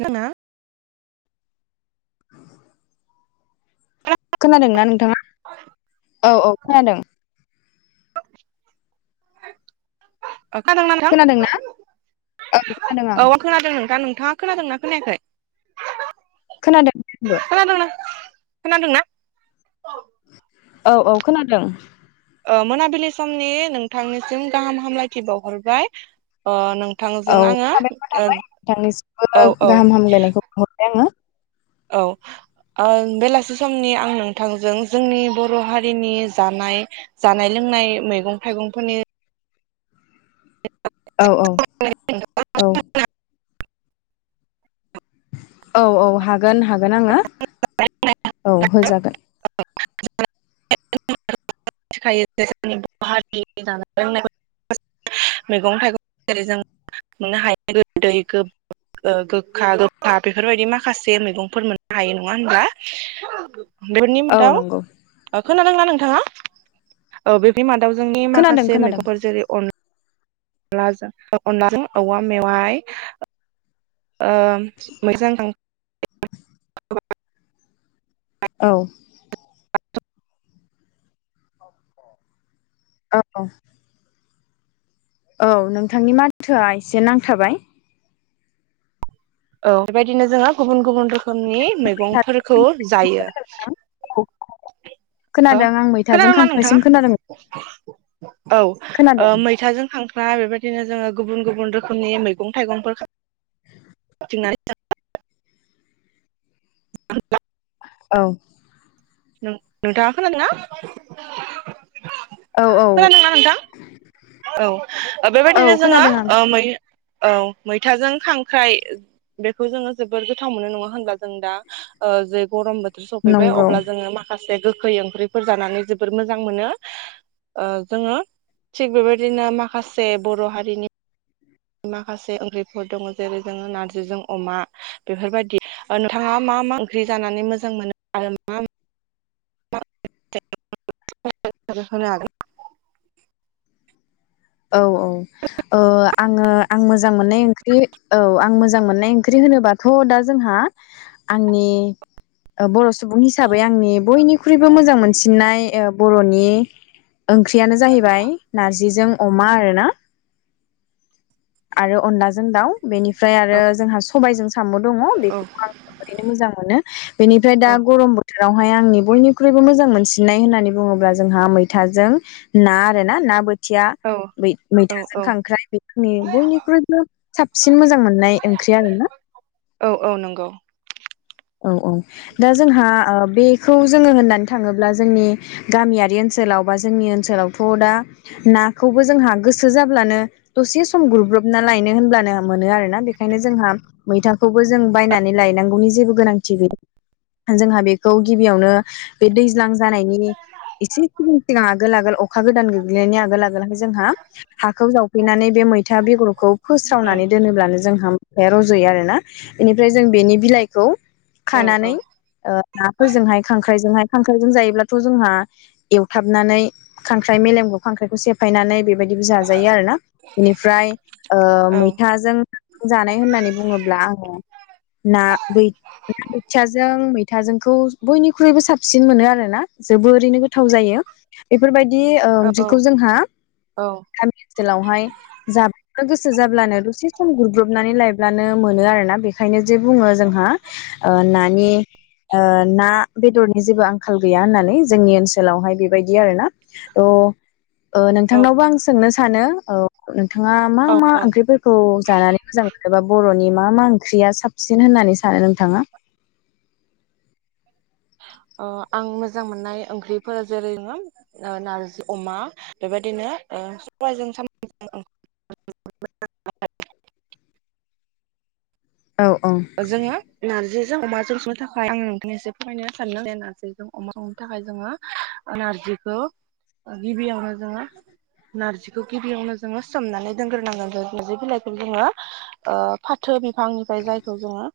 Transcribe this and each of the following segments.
नाङा खोनादों ना नोंथाङा औ औ खोनादों। ओं खादोंना नोंथां खोनादोंना? औ खोनादों आं औ खोनादों नोंथां नों नोंथाङा खोनादोंना खोनायाखै? खोनादों आंबो। खोनादोंना खोनादोंना? औ औ खोनादों। ओ मोनाबिलि समनि नोंथांनिसिम गाहाम हामलायथि बावहरबाय ओ नों औ साबायखर थाबाय ओ औ नथांनिसिमबो औ गाहाम हामलायनायखौ बहरबाय आङो। औ ओ बेलासि समनि आं नोंथांजों जोंनि बर' हारिनि जानाय जानाय लोंनाय मैगं थाइगंफोरनि औ औ औ। औ औ हागोन हागोन आङो औ होजागोन। मिथिखायो जोंनि बर हारि जानाय लोंनाय मैगं थाइगं जेरै जों मोननो हायो गोदै गोखा गोखा बेफोरबायदि माखासे मैगंफोर मोननो हायो नङा हब्ला? औ नंगौ [unintelligible] खोनादोंना नोंथाङा? औ बे बिमान दाउजोंनि खोनादों माखासे खोनादों मैगंफोर जेरै अन लाजों अनलाजों औवा मेवाय ओ मोजां [unintelligible] औ। औ। औ नोंथांनि माथोआ एसे नांथाबाय। औ बेबायदिनो जोङो गुबुन गुबुन रोख रोखोमनि मैगंफोरखौ जायो। औ हो खोनादों आं मैथाजों खोनादोंना नोंथाङा खांख्रायसिम खोनादों। औ ओ खोनादों मैथाजों खांख्रा बेबाद बिदिनो जोङो गुबुन गुबुन रोखोमनि मैगं थाइगंफोर [unintelligible] [unintelligible] औ। नों-नोंथाङा खोनादोंना? औ औ खोनादोंना नोंथां? औ ओ औ बेबायदिनो जोङो खोनादों आं ओ मै औ मैथाजों खांख्राइ बेखौ जोङो जोबोद गोथाव मोनो नङा होनब्ला जों दा जे गरम बो सफैबाय नंगौ अब्ला जोङो माखासे गो गोखै ओंख्रिफोर जानानै जोबोर मोजां मोनो ओ जोङो थिग बेबायदिनो माखासे बर' हारिनि माखासे ओंख्रिफोर दङ जेरै जोङो नारजिजों अमा बेफोरबायदि ओ नोंथाङा मा मा ओंख्रि जानानै मोजां मोनो आरो मा [unintelligible] औ औ ओ आङो आं मोजां मोननाय ओंख्रि औ आं मोजां मोननाय ओंख्रि होनोबाथ' दा जोंहा आंनि ओ बर' सुबुं हिसाबै आंनि बयनिख्रुइबो मोजां मोनसिननाय ओ बर'नि ओंख्रियानो जाहैबाय नारजिजों अमा आरो ना आरो अनला जों दाव बेनिफ्राय आरो औ जोंहा सबायजों साम' दङ' औ बेफोरखौ आं [unintelligible] मोजां मोनो बेनिफ्राय दा औ गरम बो जेरावहाय आंनि बयनिख्रुइबो मोजां मोनसिननाय होननानै बुङोब्ला जोंहा मैथाजों ना आरोना ना बोथिया। औ बै औ मैथाजों औ खांख्राइ बेफोरनि बयनिख्रुइबो साबसिन मोजां मोननाय ओंख्रि आरोना। औ औ नंगौ। औ औ दा जोंहा ओ बेखौ जोङो होननानै थाङोब्ला जोंनि गामियारि ओनसोलाव बा जोंनि ओनसोलावथ' दा नाखौबो जोंहा गोसो जाब्लानो दसे सम ग्रुरब्रबना लायनो होनब्लानो मोनो आरोना बेनिखायनो जोंहा मैथाखौबो जों बायनानै लायनांगौनि जेबो गोनांथि गैया जोंहा बेखौ गिबियावनो बे दैज्लां जानायनि एसे सिगां आगोल आगोल अखा गोदान गोग्लैनायनि आगोल आगोलहाय जोंहा हाखौ जावफैनानै बे मैथा बेगरखौ औ फोस्रावनानै दोनोब्लानो जों थाया रज'यो आरोना बेनिफ्राय जों बेनि बिलाइखौ। औ औ खानानै ओ नाफोरजोंहाय खांख्राइजोंहाय खांख्राइजों जायोब्ला थ' जोंहा एवथाबनानै। खांख्राइ मेलेमखौ। खांख्रायखौ सेफायनानै। बेबायदिबो जाजायो आरोना बेनिफ्राय ओ औ औ मैथाजों जानाय होननानै बुङोब्ला आङो ना बै। बोथियाजों मैथाजोंखौ बयनिख्रुइबो साबसिन मोनो आरोना जोबोरैनो गोथाव जायो बेफोरबायदि बे ओ ओंख्रिखौ जोंहा औ गामि ओनसोलावहाय। जानो गोसो जाब्लानो दसे सम गुरब्रबनानै लायब्लानो मोनो आरोना बेखायनो। जे बुङो जोंहा। ओ नानि ओ ना बेदरनि जेबो आंखाल गैया होननानै जोंनि ओनसोलावहाय बेबायदि आरोना थह ओ औ नोंथांनावबो आं सोंनो सानो औ। नोंथाङा मा औ मा औ ओंख्रिफोरखौ जानानै मोजां मोनोबा बर'नि। मा मा ओंख्रिया साबसिन होननानै सानो नोंथांआ। अ आं मोजां मोननाय ओंख्रिफोर जेरै [unintelligible] ओ नारजि अमा बेबायदिनो ओ सबायजों साम [unintelligible] औ औ जोङो नारजि। जों अमाजों संनो थाखाय आङो नोंथांनो एसे फोरमायनो सानदों नारजिजों अमा संनो थाखाय जोङो ओ नारजिखौ ओ गिबियावनो जोङो नारजिखौ गिबियावनो जोङो सोमनानै दोनग्रोनांगोन जों जे बिलाइखौ जोङो ओ फाथो बिफांनिफ्राय जाय जोङो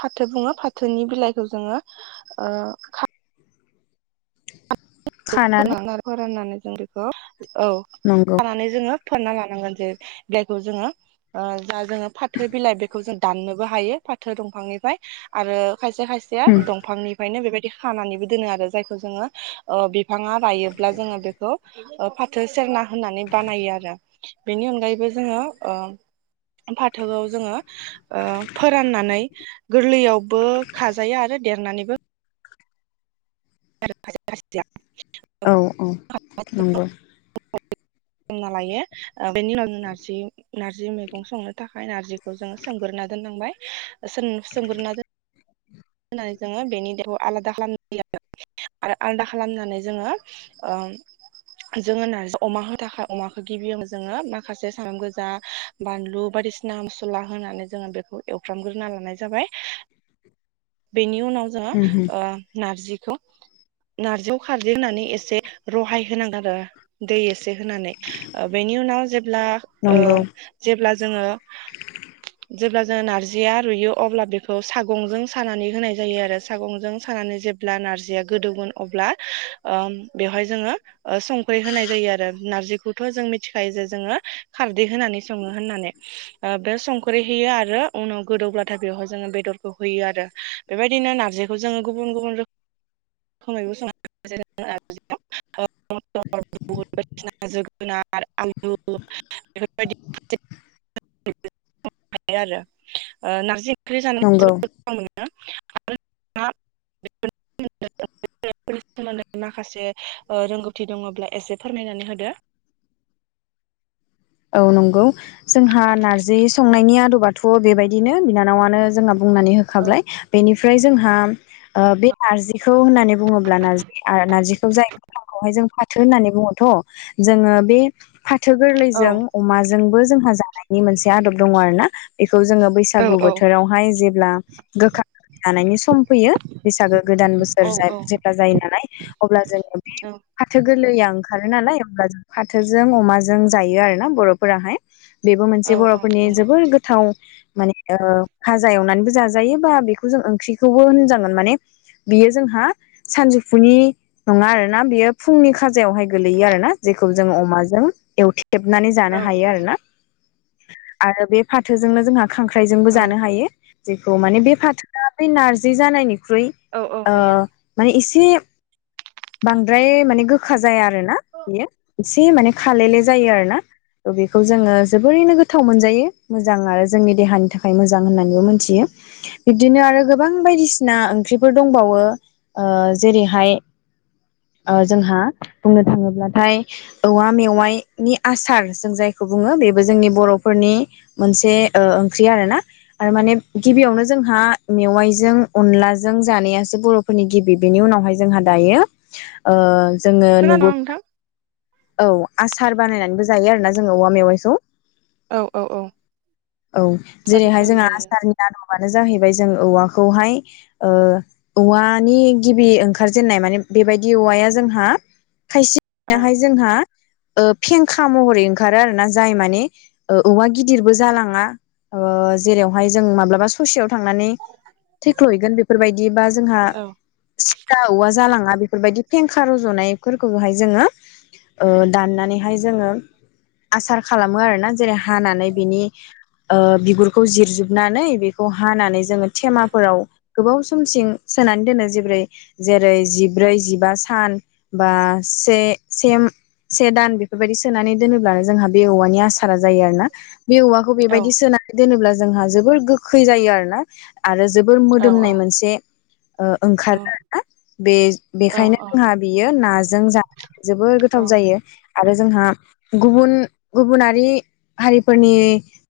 फाथो बुङो फाथोनि बिलाइखौ जोङो ओ [unintelligible] खानानै जों बेखौ। औ नंगौ खानानै जोङो। फोनना लानांगोन जे जायखौ जोङो ओ बा जोङो फाथो बिलाइ बेखौ जों दाननोबो हायो फाथो दंफांनिफ्राय आरो खायसे खायसेया उम दंफांनिफायनो बेबायदि बि खानानैबो दोनो आरो जायखौ जोंङो ओ बिफाङा रायोब्ला जोंङो बेखौ फाथो सेरना होननानै बानायो आरो बेनि अनगायैबो जोंङो ओ फाथोआव जोंङो ओ फोराननानै गोरलैयावबो खाजायो आरो देरनानैबो [unintelligible] औ औ नंगौ -ना लायो बेनि उनावनो नारजि नारजि मैगं संनो थाखाय नारजिखौ जोंङो सोमग्रोना दोननांबाय सोम सोमग्रोना होनानै जोंङो बेनि देहाखौ आलादा खालामनाय आरो आलादा खालामनानै जोंङो ओ जोंङो नारजि अमा होनो थाखाय अमाखौ गिबियावनो जोंङो माखासे सामब्राम गोजा बानलु बायदिसिना मसला होनानै जोंङो बेखौ एवफ्रामग्रोना लानाय जाबाय बेनि उनाव उम ओ नारजि नारजियाव खारजि होननानै एसे रहाय होनांगोन आरो दै एसे जे होनानै ओ बेनि उनाव जेब्ला ओ नंगौ जेब्ला जोंङो। [inaudible] जेब्ला जोंङो नारजिया रुइयो अब्ला बेखौ सागंजों सानानै होनाय जायो आरो सागंजों सानानै जेब्ला नारजिया गोदौगोन अब्ला ओ बेवहाय जोंङो संख्रि होनाय जायो आरो नारजि बेखौथ जों मिथिखायो जे जोंङो खारदै होनानै संङो होननानै ओ बेयाव संख्रि होयो आरो उनाव गोदौब्लाथाय बेवहाय जोंङो बेदरखौ होयो आरो- बेबायदिनो नारजिखौ जोंङो गुबुन गुबुन [unintelligible] सं बाय जोगोनार आलु बेफोर [unintelligible] नंगौ [unintelligible] माखासे ओ रोंगथि दंङोब्ला एसे फोरमायना होदो। औ नंगौ जोंहा नारजि संनायनि आदबाथ बेबायदिनो बिनानावानो जोंहा- बुंनानै होखाबाय बेनि ओमफ्राय जोंहा ओ बे नारजिखौ होननानै बुंङोब्लाारज नारजिखौ जायखौहाय जों फाथो होननानै बुङोथ जोंङो बे फाथो औ जों अमाजोंबो जोंहा जानायनि मोनसे आदब दंङ आरोना बे बेखौ जोंङो औ बैसागु औ बोथोरावहाय जेब्ला गोखा जानायनि सम फैयो बैसागो गोदान बोसोर जेब्ला जायो नालाय अब्ला जोंङो बे औ फाथो गोरलैयाव ओंखारो नालाय अब्ला जों फाथोजों अमाजों जायो आरो ना बर हाय बेबो औ मोनसे औ बरफोरनि नंगौ जोबोर गोथाव माने खाजा एवनानैबो जाजायो बा बेखौ जों ओंख्रिखौबो होनजागोन माने बियो जोंहा सानजौफुनि नङा आरोना बेयो फुंनि खाजायावहाय गोलैयो आरो ना जेखौ जोंङ अमाजों एवथे गबनानै जानो औ हायो औ आरो ना। आरो बे फाथोजोंनो जोंहा खांख्राइजोंबो औ जानो हायो। जेखौ माने बे फाथोआ बे नारजि जानायनि ख्रुइ औ औ ओ हायो माने एसे एसे बांद्राय माने गोखा जाया आरो ना बेयो। एसे माने खालायलाय जायो आरो बेखौ जोङो जोबोरैनो गोथाव मोनजायो मोजां आरो जोंनि देहानि थाखाय मोजां होननानैबो मोनथियो बिब्दिनो आरो गोबां बायदिसिना ओंख्रिफोर दंबावो ओ जेरैहाय जोंहा बुंनो थाङोब्लाथाय औवा मेवाइनि आसार जों जायखौ बुङो बेबो जोंनि बर'फोरनि मोनसे ओ ओंख्रि आरो ना आरो माने गिबियावनो जोंहा मेवाइजों अनलाजों जानायासो बर'फोरनि गिबि बेनि उनावहाय जोंहा दायो ओ जोङो खोनादों नुबो ना नोंथां? औ आसार बानायनानै जायो आरोना जों औवा मेवाइखौ औ औ औ औ थासारि जेरैहाय हिसाबै जोंहा जायो। आसारनिला दङ आनो जाहैबाय जों औवाखौहाय ओ औवानि गिबि ओंखार जेननाय माने बेबायदि औवाया जोंहा औ खायसेयाहाय जोंहा ओ फें खा महरै ओंखारो आरोोना जाय माने औवा गिदिरबो जालाङा ओ जेरावहाय जों माब्लाबा ससेयाव थनानै थैख्ल'हैगोन बेफोरबायदि बा जोंहा औ सिगा औवा जालाङा बेफोरबायदि फेंखा रजनायफोरखौहाय जोङो ओ दाननानैहाय जोङो आसार खालामो आरोोना जेरै हानानै बिनि ओ बिगुरखौ जिरजोबनानै बेखौ हानानै जोङो थेमाफोराव गोबाव समसिम सोनानै दोनो जेरै जेरै जिब्रै जिबा सान बा से से सेदान बे बेबायाददि सोनानै दोनोब्लानो जोंहा बे औवानि आसारा जायो आरो ना बे औवाखौ औ बेबायदि सोनानै दोनोब्ला जोंहा जोबोर गोखै जायो आरोना आरो जोबोर औ औ मोदोमनाय मोनसे ओ औ ओंखारो आरोना बे बेखायनो औ जोंहा बियो नाजों जानो जोबोर औ गोथाव जायो आरो जोंहा गुबुन गुबुनारि हारिफोरनि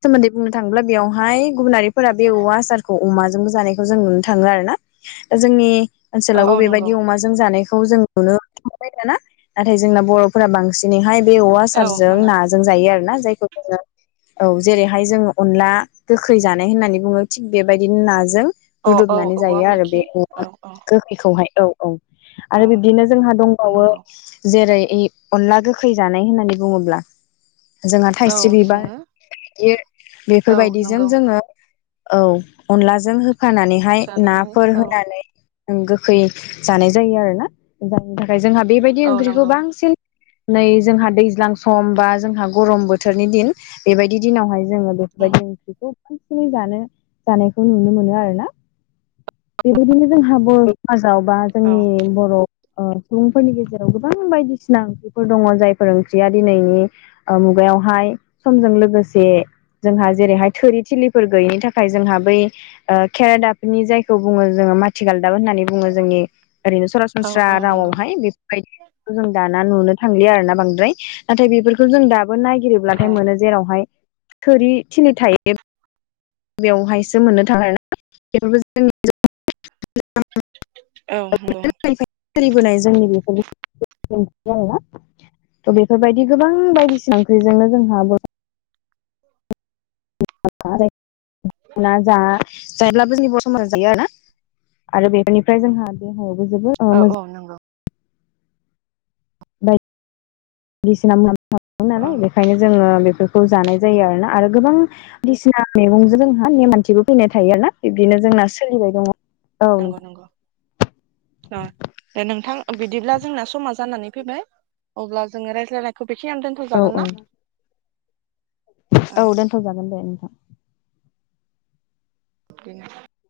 सोमोन्दै बुंनो थाङोब्ला बेयावहाय गुबुनारिफोरा बे औवा आसारखौ अमाजोंबो जानायखौ जों नुनो थाङो आर ना दा जोंनि औ औ ओनसोलावबो नंगौ बेबायदि अमाजों जानायखौ जों नुनो हबाय दाना नाथाय जोंना बर'फोरा बांसिन सिनैहाय बे औवा औ सारजों मोना नाजों जायो आरो ना जायखौ जोङो औ जेरैहाय जोङो अनला गोखै जानाय होननानै बुङो थिग बेबायदिनो नाजों अ औ रुदबनानै औवा जायो आरो बे मेखि औ औ गोखैखौहाय औ औ आरो औ बिब्दिनो जोंहा दंबावो नंगौ जेरै ए अनला गोखै जानाय होननानै बुङोब्ला जोंहा औ थाइस्रि बिबार जोङो बियो औ बेफोरबायदिजों नंगौ जोङो औ अनलाजों हो होखानानैहाय जानो हायो नाफोर औ होनानै गोखै जानाय जायो आरो ना जायनि थाखाय जोंहा बेबायदि औ ओंख्रिखौ नंगौ बांसिन नै जोंहा दैज्लां सम बा जोंहा गरम बोथोरनि दिन बेबायदि दिनावहाय जोङो उम बेफोरबायदि ओंख्रिखौ बांसिनै जानो जानायखौ नुनो मोनो आरो ना बेे बेदिनो जों हाब जेरावबा औ जोंनि बर' अ सुबुंफोरनि गेजेराव गोबां बायदिसिना बायदिसिना ओंख्रिफोर दङ जायफोर ओंख्रिया दिनैनि मुगायावहाय समजों लोगोसे जोंहा जेरैहाय थोरि थिलिफोर गैयिनि थाखाय जोंहा बै केरेदा जायखौ बुङो जों माथि [unintelligible] होननानै बुङो जोंनि ओरैनो औ सरासनस्रा औ नंगौ रावावहाय बेफोरबायदि जों दा नुनो थांलिया आरोना बांद्राय नाथाय बेफोरखौ जों दा औ नायगिरोब्लाथाय मोनो जेरावहाय थोरि थिलि थायो बेवहायसो मोननो थाङा ना [unintelligible] औ औ। सोलिबोनाय जोंनि बेफोरओ आरोना थ' बेफोरबायदि गोबां बायदिसिना ओंख्रिजोंनो जोंहा बर' जा जायब्लाबो जोंनिब समाज जायो आरोना आरो बेनिफ्राय जोंहा देहा जबो औ मोज औ नंगौ बाय बिस थदों नालाय अ बेखायनो जोङो बेफोरखौ जानाय जायो आरोना आरो गोबां बिसिना ओं मैगंजों जोंहा नेम खाथिबो फैनाय थायो ना बिब्दिनो जोंना सोलिबाय दङ औ नंगौ नंगौ दे नोंथां बिदिब्ला जोंना समा जानानै फैबाय अब्ला जोङो रायज्लायनायखौ बेखिनियानो नोंथां औ दोनथ'जागोन ना? औ दोनथ'जागोन दे नोंथां। [inaudible]